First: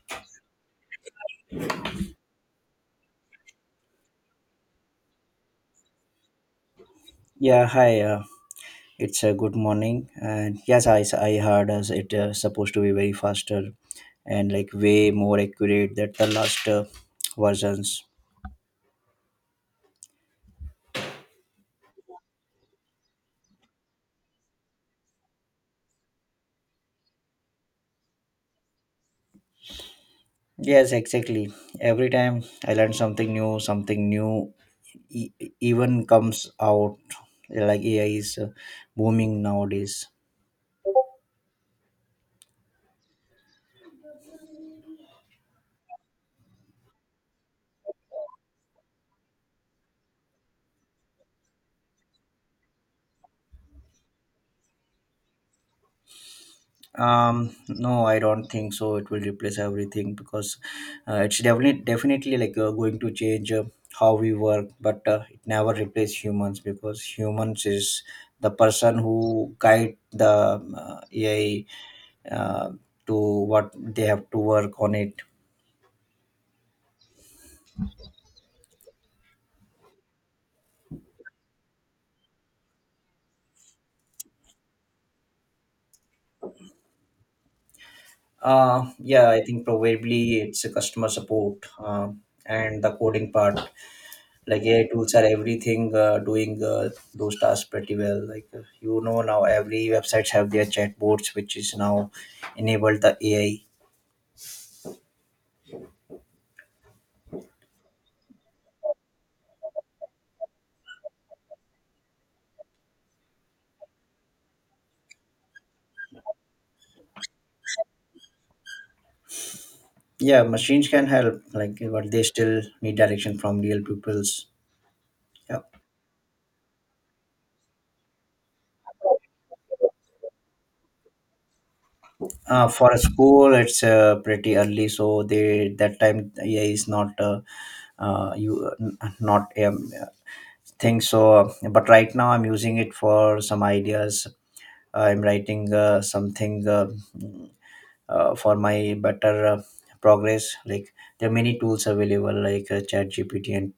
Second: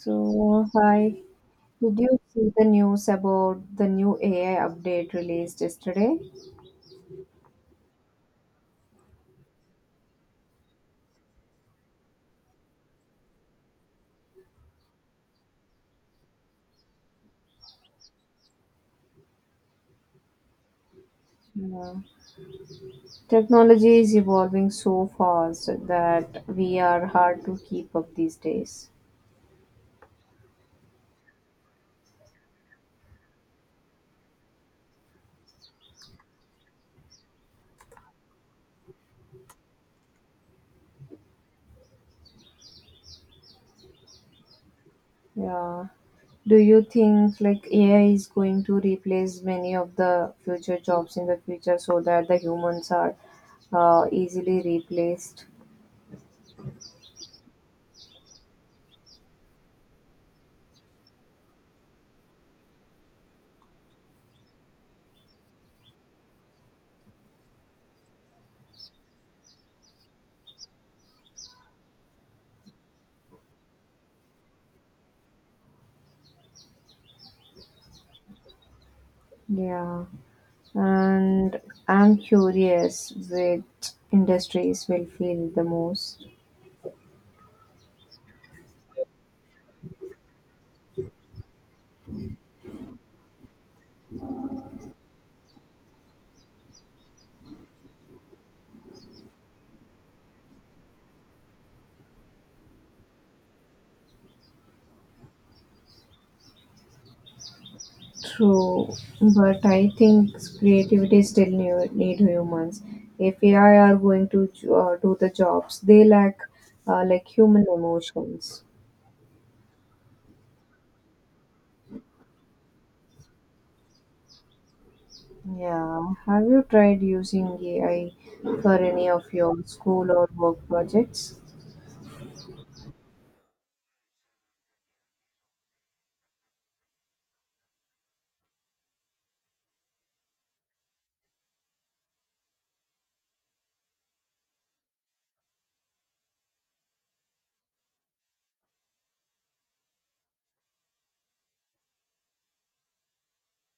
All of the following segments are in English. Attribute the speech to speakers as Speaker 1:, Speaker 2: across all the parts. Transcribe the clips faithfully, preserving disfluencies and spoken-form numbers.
Speaker 1: So, hi. Did you see the news about the new A I update released yesterday?
Speaker 2: Yeah, hi. Uh, it's a good morning, and yes, I I heard as it uh, supposed to be very faster and like way more accurate than the last uh, versions.
Speaker 1: Yeah. Technology is evolving so fast that we are hard to keep up these days.
Speaker 2: Yes, exactly. Every time I learn something new, something new e- even comes out. Like A I is uh, booming nowadays.
Speaker 1: Yeah. Do you think like A I is going to replace many of the future jobs in the future so that the humans are uh, easily replaced?
Speaker 2: Um no, I don't think so, it will replace everything, because uh, it's definitely definitely like uh, going to change uh, how we work, but uh, it never replace humans, because humans is the person who guide the um, uh, AI uh, to what they have to work on it.
Speaker 1: Yeah, and I'm curious which industries will feel the most.
Speaker 2: Uh yeah, I think probably it's a customer support uh, and the coding part. Like A I tools are everything uh, doing uh, those tasks pretty well. Like uh, you know now, every websites have their chatbots, which is now enabled the A I.
Speaker 1: True, but I think creativity still need, need humans. If A I are going to uh, do the jobs, they lack uh, like human emotions.
Speaker 2: Yeah, machines can help, like, but they still need direction from real pupils. Yeah.
Speaker 1: Yeah, have you tried using A I for any of your school or work projects?
Speaker 2: Uh, for a school, it's uh, pretty early, so they that time A I is not uh, uh, you not um, thing. So, but right now I'm using it for some ideas. I'm writing uh, something. Uh, uh, for my better uh, progress, like there are many tools available, like uh, chat gpt, and,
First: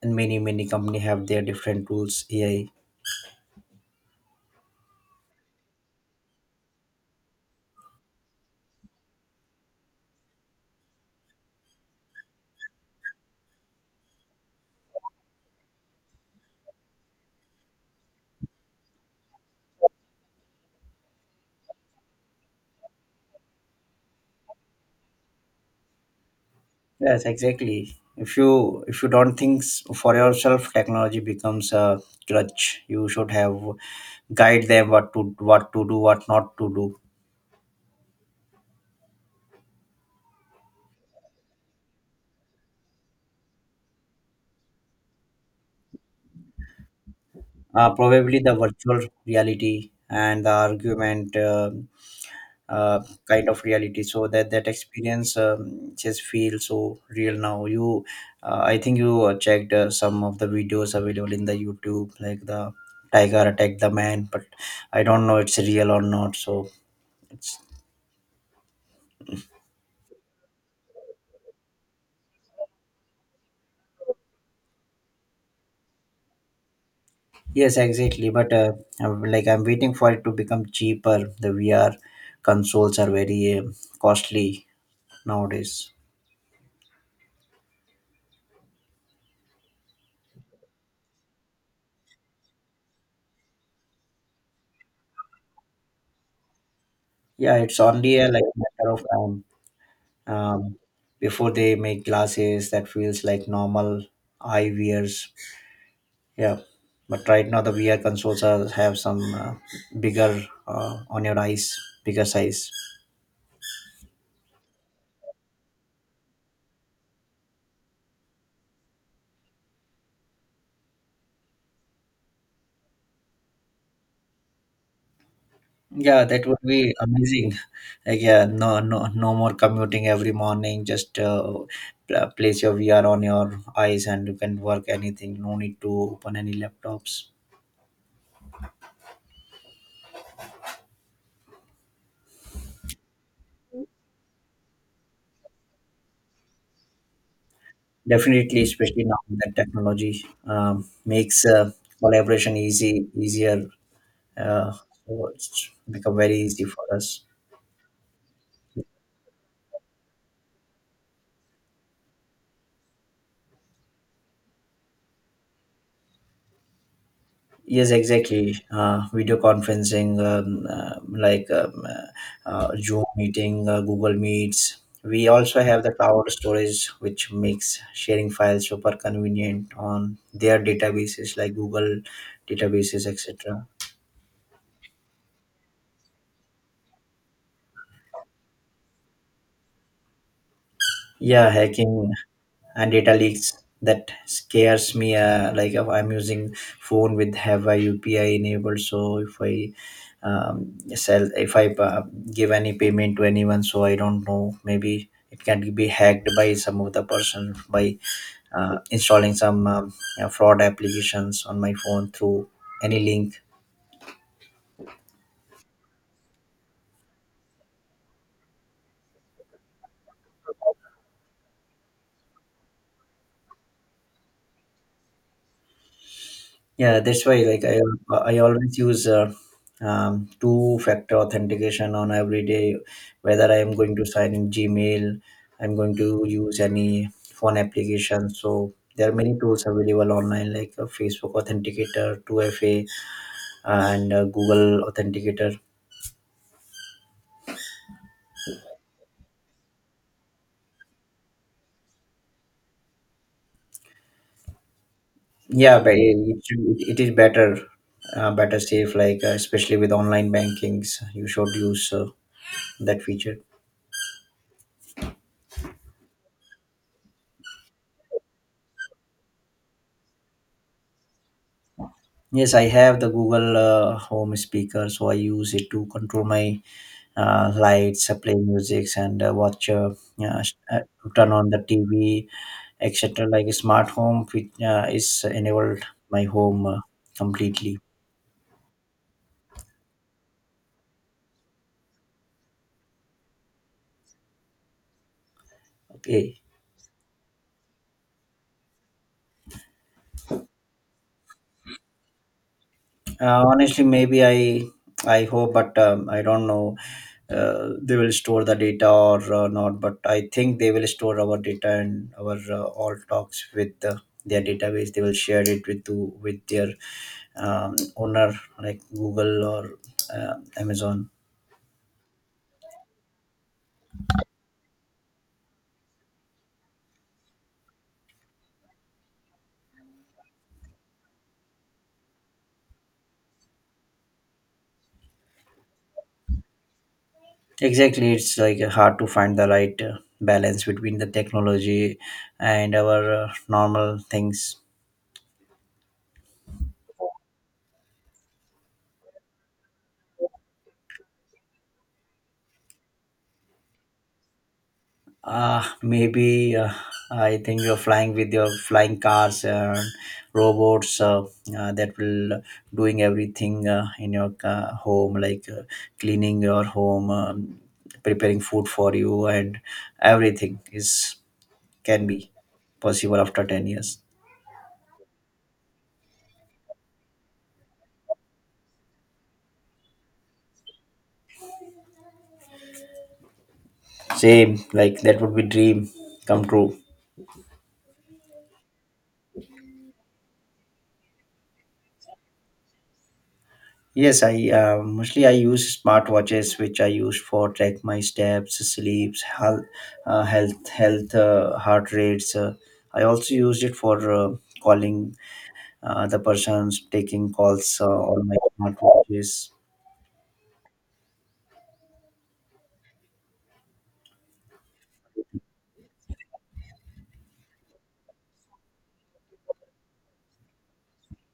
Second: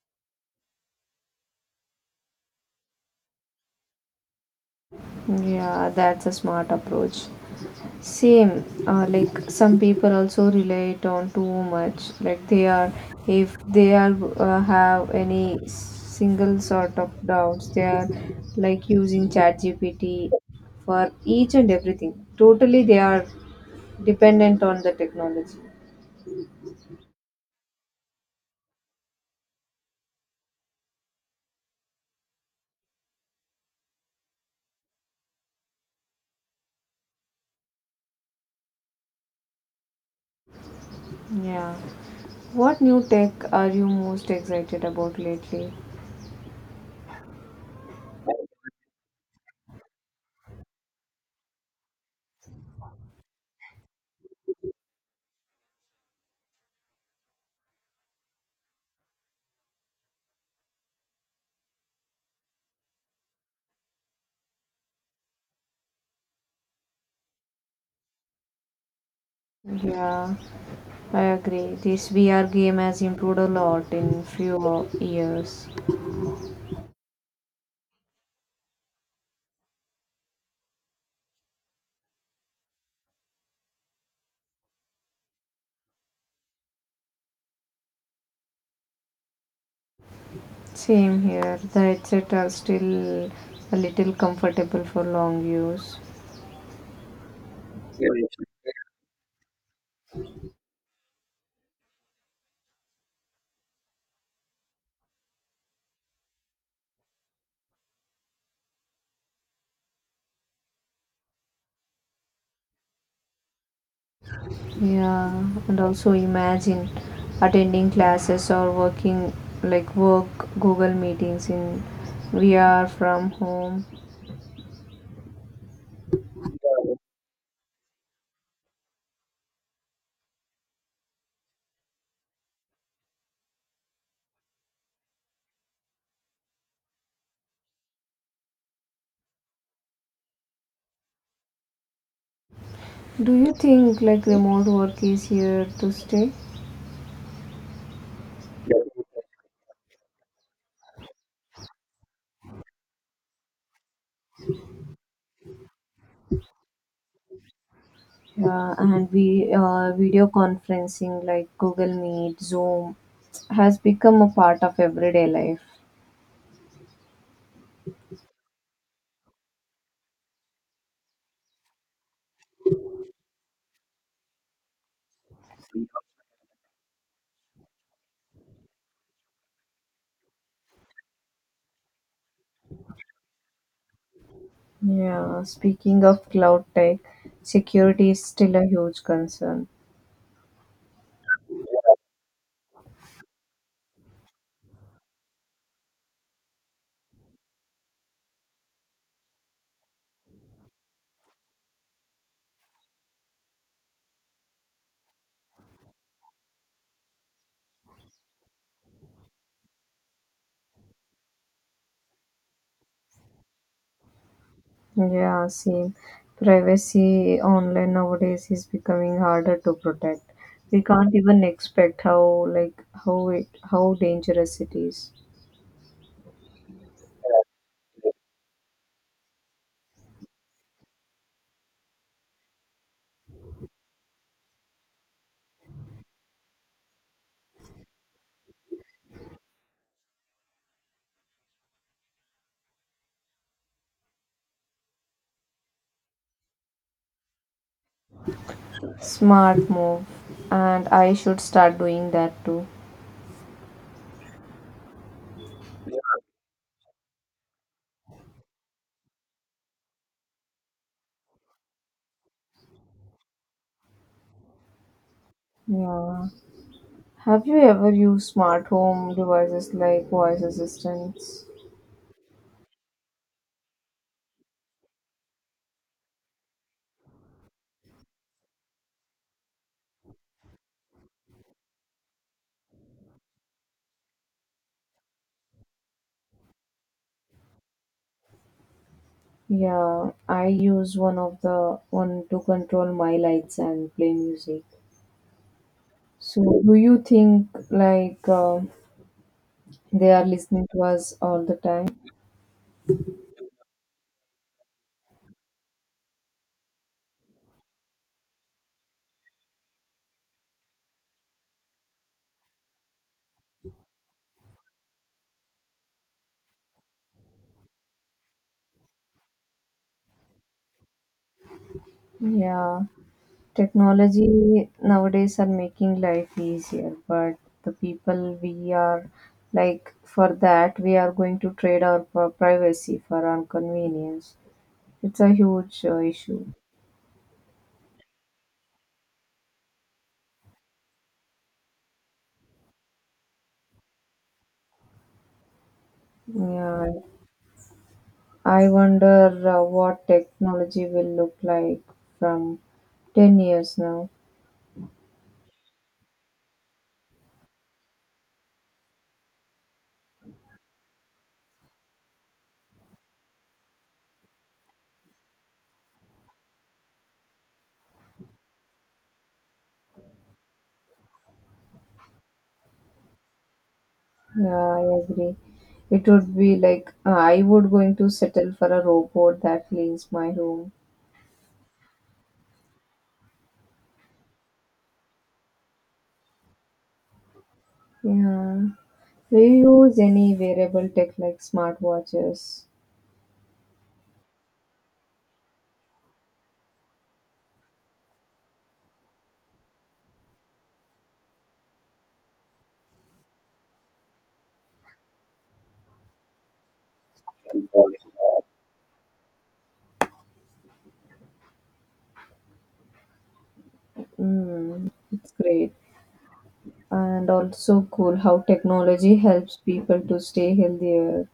Speaker 2: and many many company have their different tools AI.
Speaker 1: Yeah, that's a smart approach. Same, uh, like some people also relate on too much. Like they are, if they are uh, have any single sort of doubts, they are like using ChatGPT for each and everything. Totally, they are dependent on the technology.
Speaker 2: Yes, exactly, if you if you don't think s- for yourself, technology becomes a crutch. You should have guide them what to what to do, what not to do.
Speaker 1: Yeah. What new tech are you most excited about lately?
Speaker 2: Uh, probably the virtual reality and the argument uh, uh, kind of reality, so that that experience um, just feels so real now. You uh, I think you uh, checked uh, some of the videos available in the YouTube, like the tiger attacked the man, but I don't know it's real or not, so it's.
Speaker 1: Yeah, I agree. This V R game has improved a lot in few years.
Speaker 2: Yes, exactly, but uh, I'm, like i'm waiting for it to become cheaper. The VR consoles are very um costly nowadays.
Speaker 1: Same here. The headset are still a little comfortable for long use.
Speaker 2: Yeah, it's only a like matter of time um, before they make glasses that feels like normal eye eyewears. Yeah, but right now the V R consoles are, have some uh, bigger uh, on your eyes, bigger size.
Speaker 1: Yeah, and also imagine attending classes or working like work Google meetings in V R from home.
Speaker 2: Yeah, that would be amazing. Like, yeah, no, no, no more commuting every morning. Just uh, pla- place your V R on your eyes, and you can work anything. No need to open any laptops.
Speaker 1: Do you think like remote work is here to stay?
Speaker 2: Definitely, especially now that technology um, makes uh, collaboration easy, easier uh, so it's become very easy for us.
Speaker 1: Yeah, and we uh, video conferencing like Google Meet, Zoom has become a part of everyday life.
Speaker 2: Yes, exactly. Uh, video conferencing, um, uh, like um, uh, uh, Zoom meeting, uh, Google Meets. We also have the cloud storage, which makes sharing files super convenient on their databases, like Google databases, etc.
Speaker 1: Yeah, speaking of cloud tech, security is still a huge concern.
Speaker 2: Yeah, hacking and data leaks, that scares me. Uh, like, if I'm using phone with have a UPI enabled, so if I um, sell if I uh, give any payment to anyone, so I don't know, maybe it can be hacked by some of the person by uh, installing some um, uh, fraud applications on my phone through any link.
Speaker 1: Yeah, same. Privacy online nowadays is becoming harder to protect. We can't even expect how like how it how dangerous it is.
Speaker 2: Yeah, that's why, like, I I always use uh, um, two factor authentication on every day. Whether I am going to sign in Gmail, I'm going to use any phone application. So there are many tools available online, like uh, Facebook Authenticator, Two F A, and uh, Google Authenticator.
Speaker 1: Smart move, and I should start doing that too.
Speaker 2: Yeah, but it, it, it is better, uh, better safe. Like uh, especially with online bankings, you should use uh, that feature.
Speaker 1: Yeah. Have you ever used smart home devices like voice assistants?
Speaker 2: Yes, I have the Google uh, Home speaker, so I use it to control my uh, lights, uh, play music, and uh, watch, uh, uh, sh- uh, to turn on the T V, et cetera. Like a smart home, which uh, is enabled my home uh, completely.
Speaker 1: Yeah, I use one of the one to control my lights and play music.
Speaker 2: Okay.
Speaker 1: So, do you think like uh, they are listening to us all the time?
Speaker 2: Uh, honestly, maybe I I hope, but um, I don't know. Uh, they will store the data or uh, not, but I think they will store our data and our uh, all talks with uh, their database. They will share it with to, with their um, owner, like Google or uh, Amazon.
Speaker 1: Yeah, technology nowadays are making life easier, but the people we are like for that we are going to trade our pri- privacy for our convenience. It's a huge uh, issue.
Speaker 2: Exactly, it's like hard to find the right uh, balance between the technology and our uh, normal things.
Speaker 1: Yeah, I wonder uh, what technology will look like from ten years now.
Speaker 2: Uh, maybe uh, I think you're flying with your flying cars and robots uh, uh, that will uh, doing everything uh, in your uh, home, like uh, cleaning your home, um, preparing food for you, and everything is can be possible after ten years.
Speaker 1: Yeah, I agree. It would be like uh, I would going to settle for a robot that cleans my room.
Speaker 2: Same, like that would be dream come true.
Speaker 1: Yeah. Do you use any wearable tech like smartwatches?
Speaker 2: Yes, I uh, mostly I use smartwatches, which I use for track my steps, sleeps, health, uh, health, health, uh, heart rates. Uh, I also used it for uh, calling uh, the persons, taking calls uh, on my smartwatches.
Speaker 1: Mm, it's great. And also cool how technology helps people to stay healthier,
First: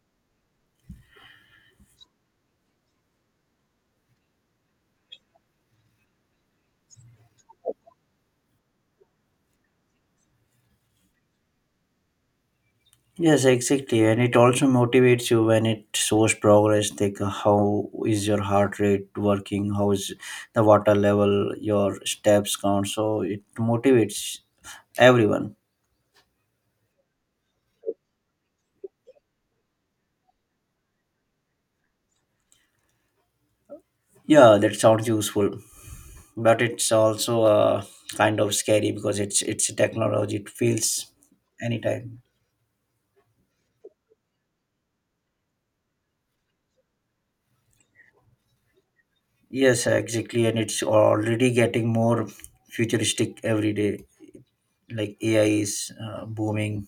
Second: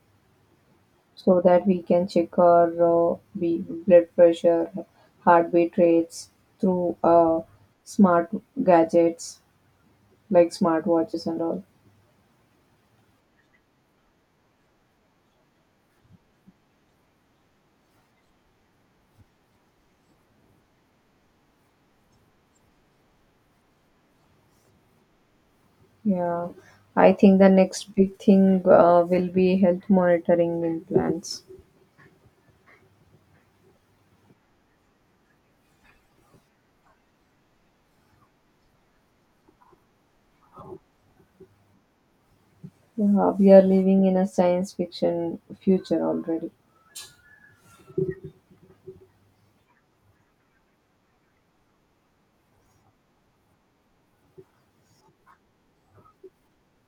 Speaker 1: so that we can check our uh, B- blood pressure, heartbeat rates through uh, smart gadgets like smartwatches and all.
Speaker 2: Yes, exactly, and it also motivates you when it shows progress. Like, uh, how is your heart rate working? How is the water level? Your steps count. So it motivates everyone.
Speaker 1: Yeah, I think the next big thing uh, will be health monitoring implants.
Speaker 2: Yeah, that sounds useful, but it's also uh, kind of scary, because it's it's a technology, it feels anytime.
Speaker 1: Yeah, we are living in a science fiction future already.
Speaker 2: Yes, exactly, and it's already getting more futuristic every day. Like AI is uh, booming,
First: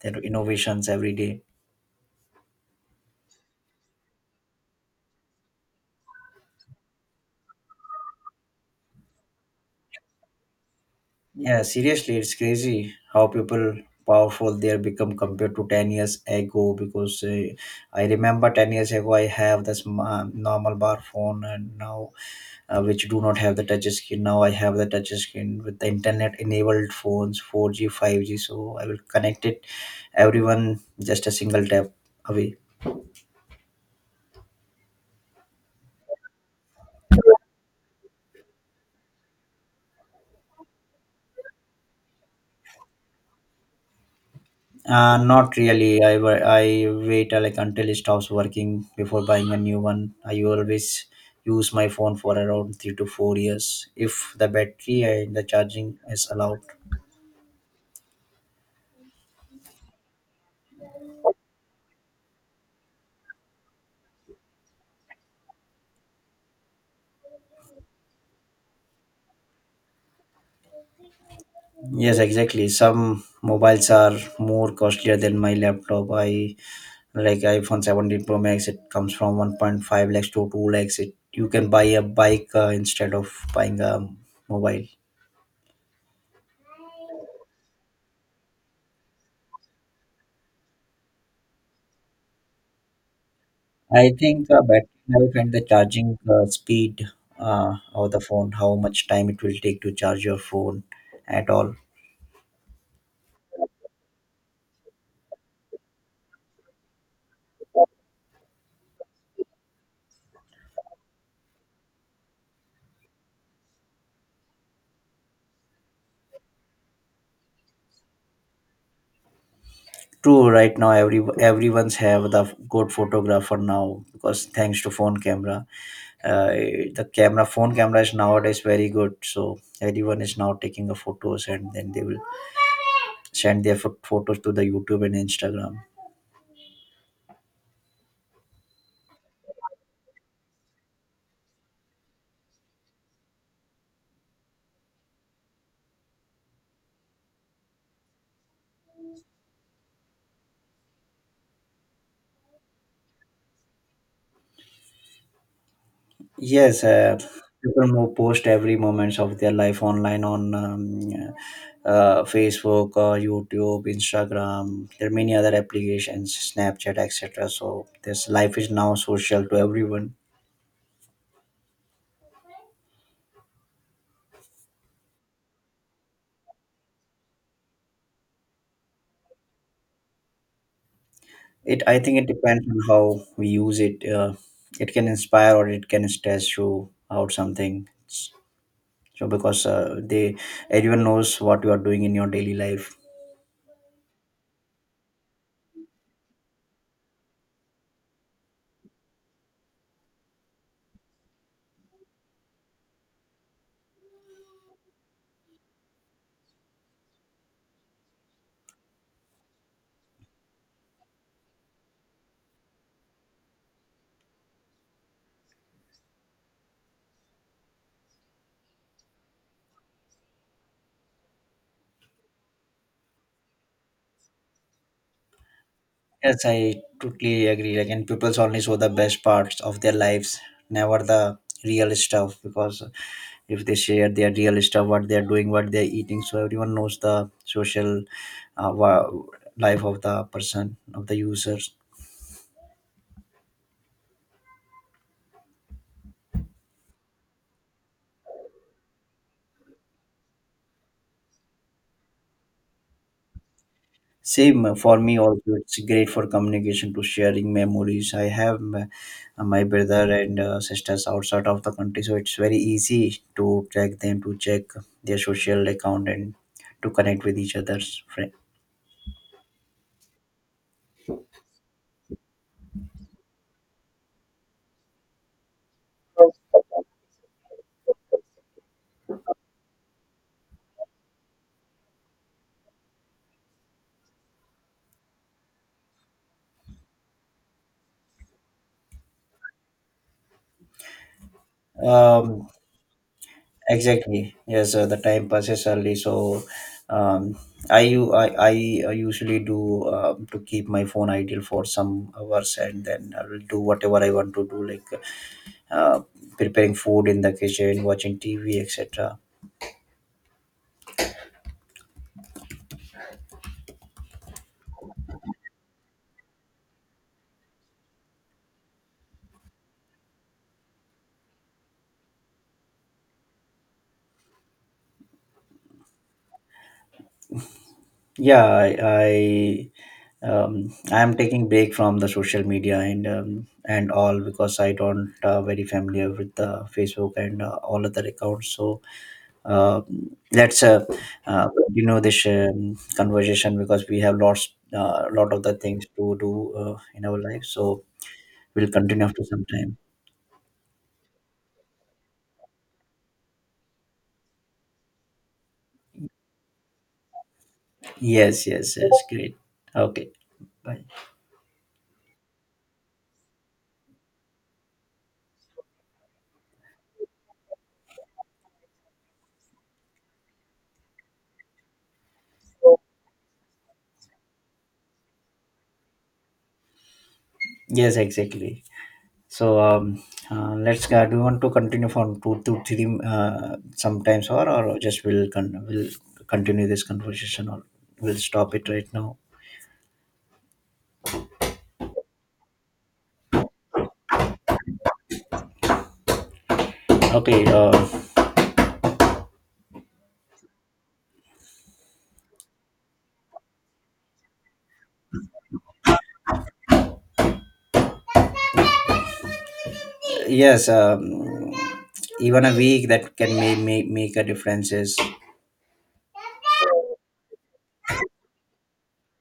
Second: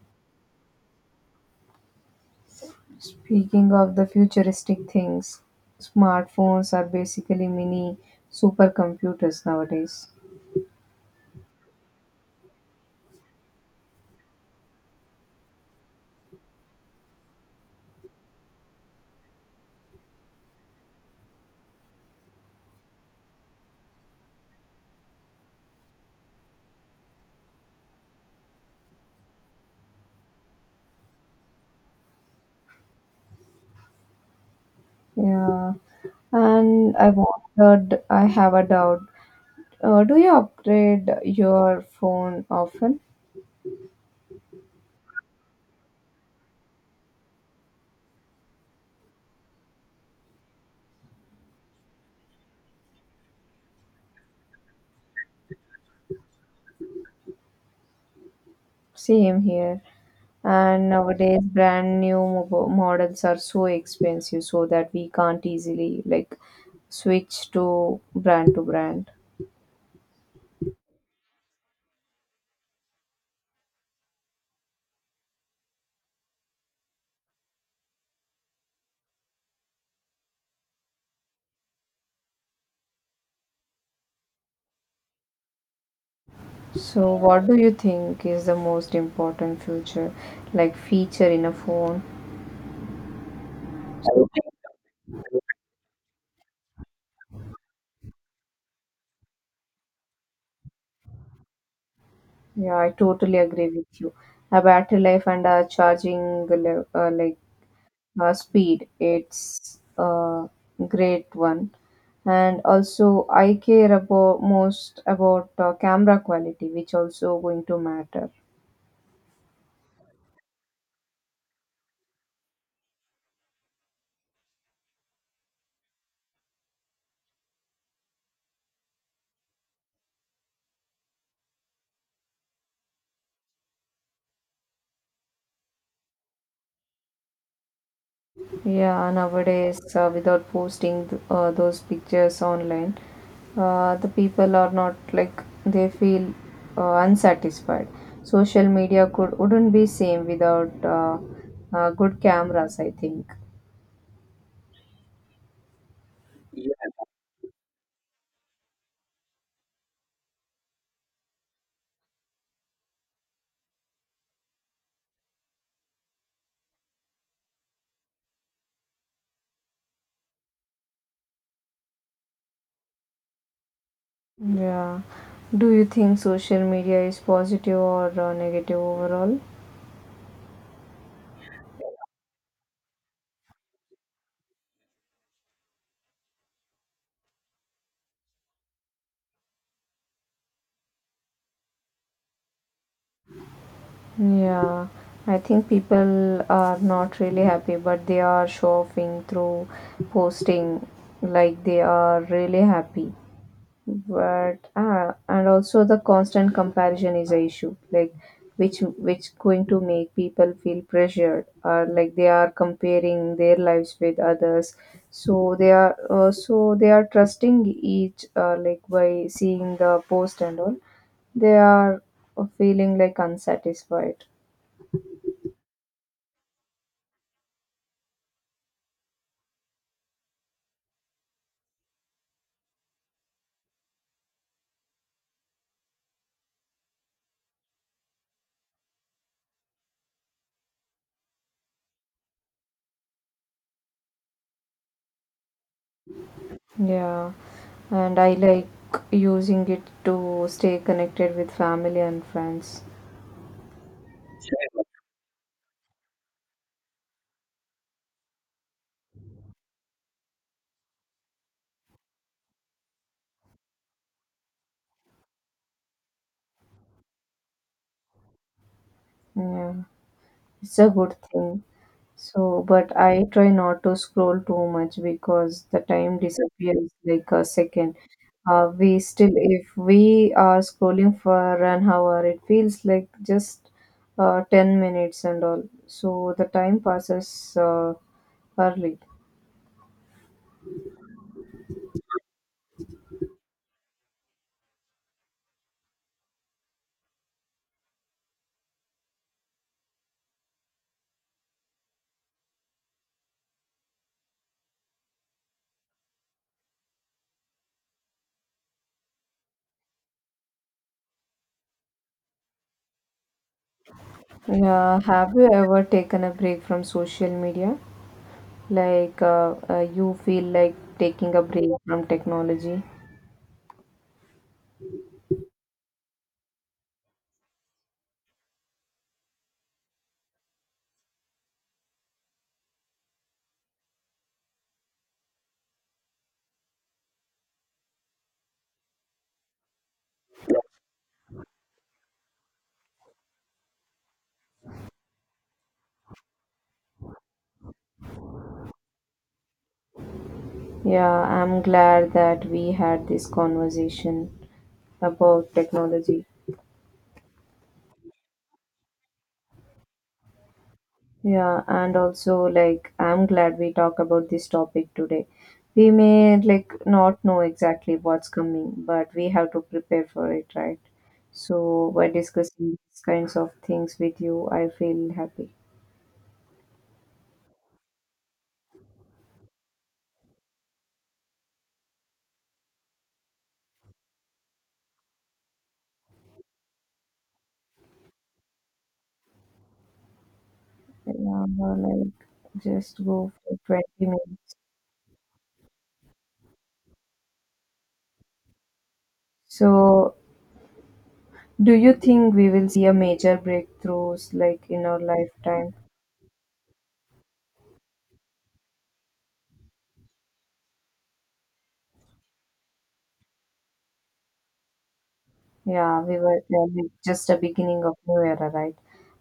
Speaker 2: there are innovations every day.
Speaker 1: Speaking of the futuristic things, smartphones are basically mini supercomputers nowadays.
Speaker 2: Yeah, seriously, it's crazy how people powerful they are become compared to ten years ago. Because uh, I remember ten years ago I have this ma- normal bar phone, and now uh, which do not have the touch screen. Now I have the touch screen with the internet enabled phones, four G, five G. So I will connect it everyone just a single tap away.
Speaker 1: Yeah, and I wondered, I have a doubt. Uh, do you upgrade your phone often?
Speaker 2: Uh, not really. I, wa- I wait uh, like until it stops working before buying a new one. I always use my phone for around three to four years if the battery and the charging is allowed.
Speaker 1: Same here. And nowadays, brand new mob- models are so expensive, so that we can't easily like switch to brand to brand.
Speaker 2: Yes, exactly. Some mobiles are more costlier than my laptop. I like iPhone seventeen Pro Max, it comes from one point five lakhs to two lakhs. It, you can buy a bike uh, instead of buying a mobile.
Speaker 1: So, what do you think is the most important future, like feature in a phone?
Speaker 2: I think uh, battery life and the charging uh, speed uh, of the phone, how much time it will take to charge your phone at all.
Speaker 1: Yeah, I totally agree with you. A battery life and a charging, le- uh, like uh, speed, it's a great one, and also I care about most about uh, camera quality, which also going to matter.
Speaker 2: True, right now every everyone's have the good photographer now, because thanks to phone camera. uh, the camera phone camera is nowadays very good, so everyone is now taking the photos, and then they will send their pho- photos to the YouTube and Instagram.
Speaker 1: Yeah, nowadays uh, without posting th- uh, those pictures online, uh, the people are not, like they feel uh, unsatisfied. Social media could wouldn't be same without uh, uh, good cameras, I think. Yeah.
Speaker 2: Yes, uh, people more post every moments of their life online on um, uh, Facebook, uh, YouTube, Instagram. There are many other applications, Snapchat, et cetera. So this life is now social to everyone.
Speaker 1: Yeah. Do you think social media is positive or uh, negative overall?
Speaker 2: It I think it depends on how we use it. Uh, it can inspire or it can stress you out something. So because uh, they everyone knows what you are doing in your daily life.
Speaker 1: Yeah. I think people are not really happy, but they are showing through posting like they are really happy. But ah, and also the constant comparison is a issue, like which which going to make people feel pressured or like they are comparing their lives with others, so they are uh, so they are trusting each uh, like by seeing the post and all, they are feeling like unsatisfied.
Speaker 2: Yes, I totally agree. Like, and people only show the best parts of their lives, never the real stuff. Because if they share their real stuff, what they're doing, what they're eating, so everyone knows the social uh, wa- life of the person, of the users.
Speaker 1: Yeah, and I like using it to stay connected with family and friends.
Speaker 2: Same for me also. It's great for communication to sharing memories. I have my, my brother and uh, sisters outside of the country, so it's very easy to track them, to check their social account, and to connect with each other's friend.
Speaker 1: Yeah, it's a good thing. So, but I try not to scroll too much because the time disappears like a second. Uh, we still, if we are scrolling for an hour, it feels like just uh, ten minutes and all. So the time passes uh, early.
Speaker 2: Um, exactly. Yes, uh, the time passes early. So, um, I u- I I usually do. Uh, to keep my phone idle for some hours, and then I will do whatever I want to do, like uh, preparing food in the kitchen, watching T V, et cetera.
Speaker 1: Yeah, have you ever taken a break from social media? Like uh, uh, you feel like taking a break from technology?
Speaker 2: Yeah, I. I um, I am taking break from the social media, and um, and all, because I don't uh, very familiar with the Facebook and uh, all other accounts. So uh, let's uh, uh, continue this um, conversation, because we have lots uh, lot of the things to do uh, in our life, so we'll continue after some time.
Speaker 1: Yeah, I'm glad that we had this conversation about technology.
Speaker 2: Yes, yes, yes. Great. Okay. Bye.
Speaker 1: Yeah, and also like I'm glad we talk about this topic today. We may like not know exactly what's coming, but we have to prepare for it, right? So by discussing these kinds of things with you, I feel happy.
Speaker 2: Yes, exactly. So um, uh, let's uh, do you want to continue from two to three uh, sometimes, or or just we'll con- we'll continue this conversation, or we'll stop it right now?
Speaker 1: Yeah, like just go for twenty minutes.
Speaker 2: Okay, uh,
Speaker 1: So, do you think we will see a major breakthroughs like in our lifetime?
Speaker 2: yes, um, even a week that can make make, make a differences. Is
Speaker 1: Yeah, we were uh, we- just a beginning of new era, right?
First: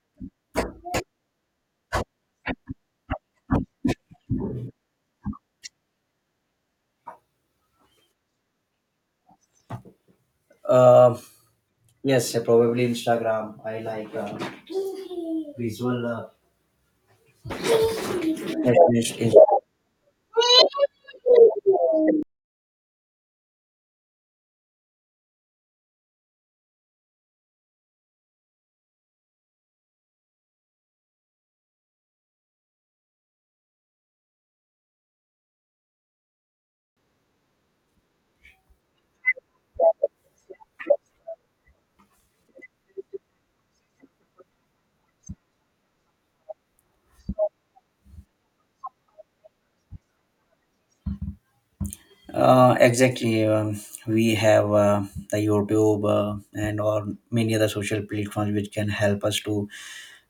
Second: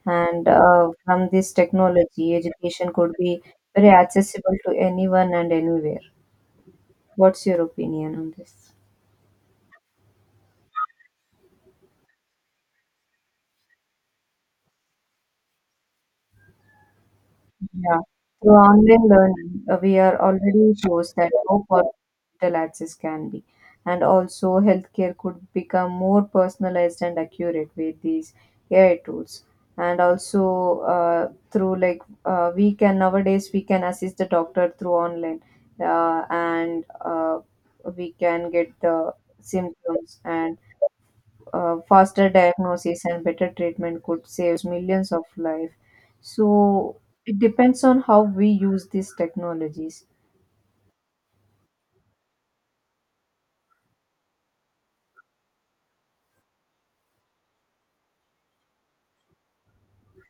Speaker 1: And uh, from this technology, education could be very accessible to anyone and anywhere. What's your opinion on this?
Speaker 2: uh, yes, probably Instagram. I like uh, visual uh,
Speaker 1: Yeah. Through
Speaker 2: yes,
Speaker 1: online
Speaker 2: yes,
Speaker 1: learning,
Speaker 2: yes.
Speaker 1: uh, we are already shows that how powerful digital access can be. And also, healthcare could become more personalized and accurate with these A I tools. And also, uh, through like uh, we can nowadays we can assist the doctor through online, uh, and uh, we can get the symptoms and uh, faster diagnosis and better treatment could save millions of lives. So it depends on how we use these technologies.
Speaker 2: Uh, exactly. Um, we have uh, the YouTube uh, and or many other social platforms, which can help us to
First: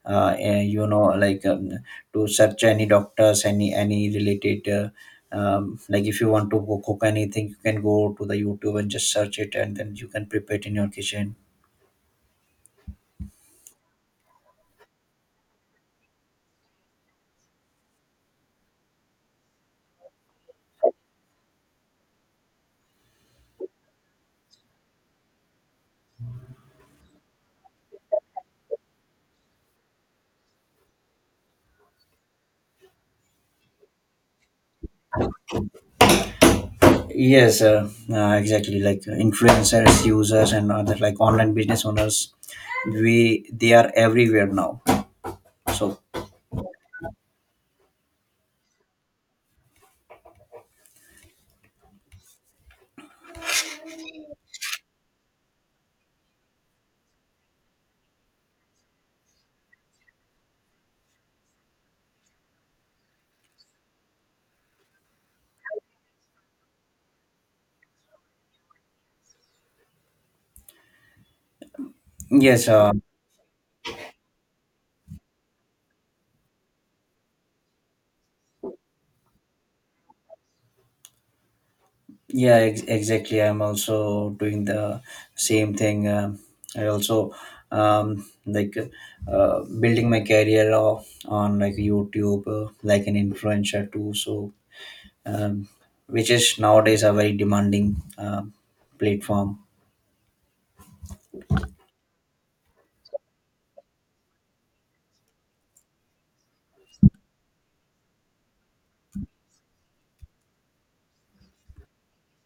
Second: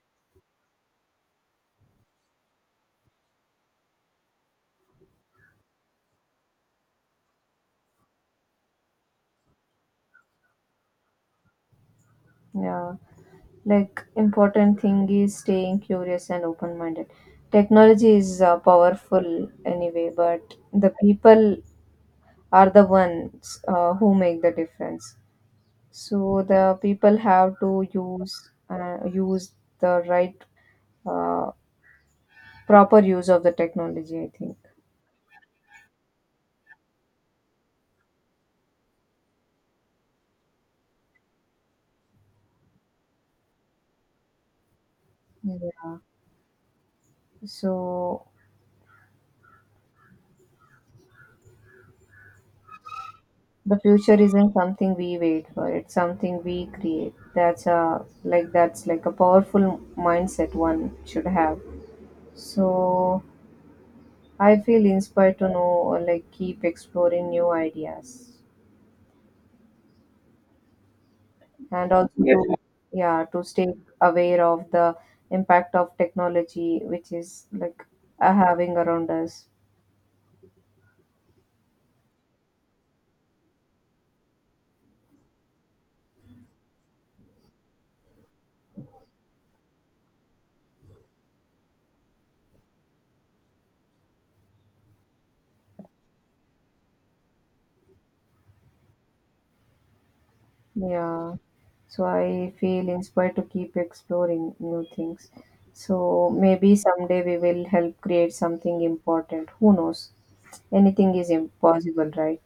Speaker 2: uh, eh, you know like um, to search any doctors, any any related uh, um, like if you want to cook anything, you can go to the YouTube and just search it, and then you can prepare it in your kitchen.
Speaker 1: Yeah, like important thing is staying curious and open minded. Technology is uh, powerful anyway, but the people are the ones uh, who make the difference. So the people have to use uh, use the right uh, proper use of the technology, I think.
Speaker 2: Yes, uh, uh, exactly. Like uh, influencers, users, and other, like, online business owners, we they are everywhere now.
Speaker 1: Yeah.
Speaker 2: So
Speaker 1: So, the future isn't something we wait for, it's something we create. That's a like that's like a powerful mindset one should have. So I feel inspired to know or like keep exploring new ideas, and also, yes, to
Speaker 2: yes, uh,
Speaker 1: yeah to stay aware of the impact of technology, which is like uh, having around us.
Speaker 2: yeah, ex- exactly. I'm also doing the same thing. Uh, I also um, like uh, building my career o- on, like, YouTube, uh, like an influencer too. So um, which is nowadays a very demanding uh, platform.
Speaker 1: Yeah, so I feel inspired to keep exploring new things. So maybe someday we will help create something important. Who knows? Anything is impossible, right?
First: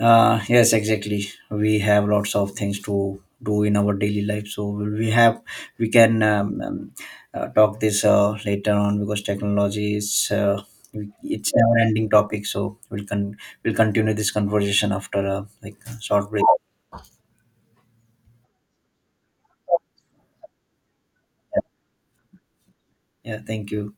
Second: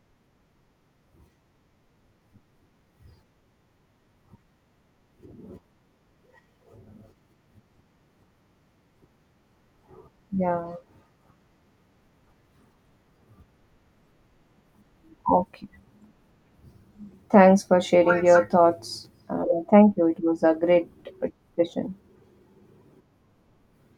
Speaker 2: Uh, yes, exactly. We have lots of things to do in our daily life, so we have we can um, um, uh, talk this uh, later on, because technology is uh,
Speaker 1: Yeah,
Speaker 2: it's never-ending topic. So we'll con- we'll continue this conversation after a
Speaker 1: okay.
Speaker 2: like short break.
Speaker 1: Thanks for sharing your thoughts. Uh, thank you. It was a great discussion.
Speaker 2: Yeah, thank you.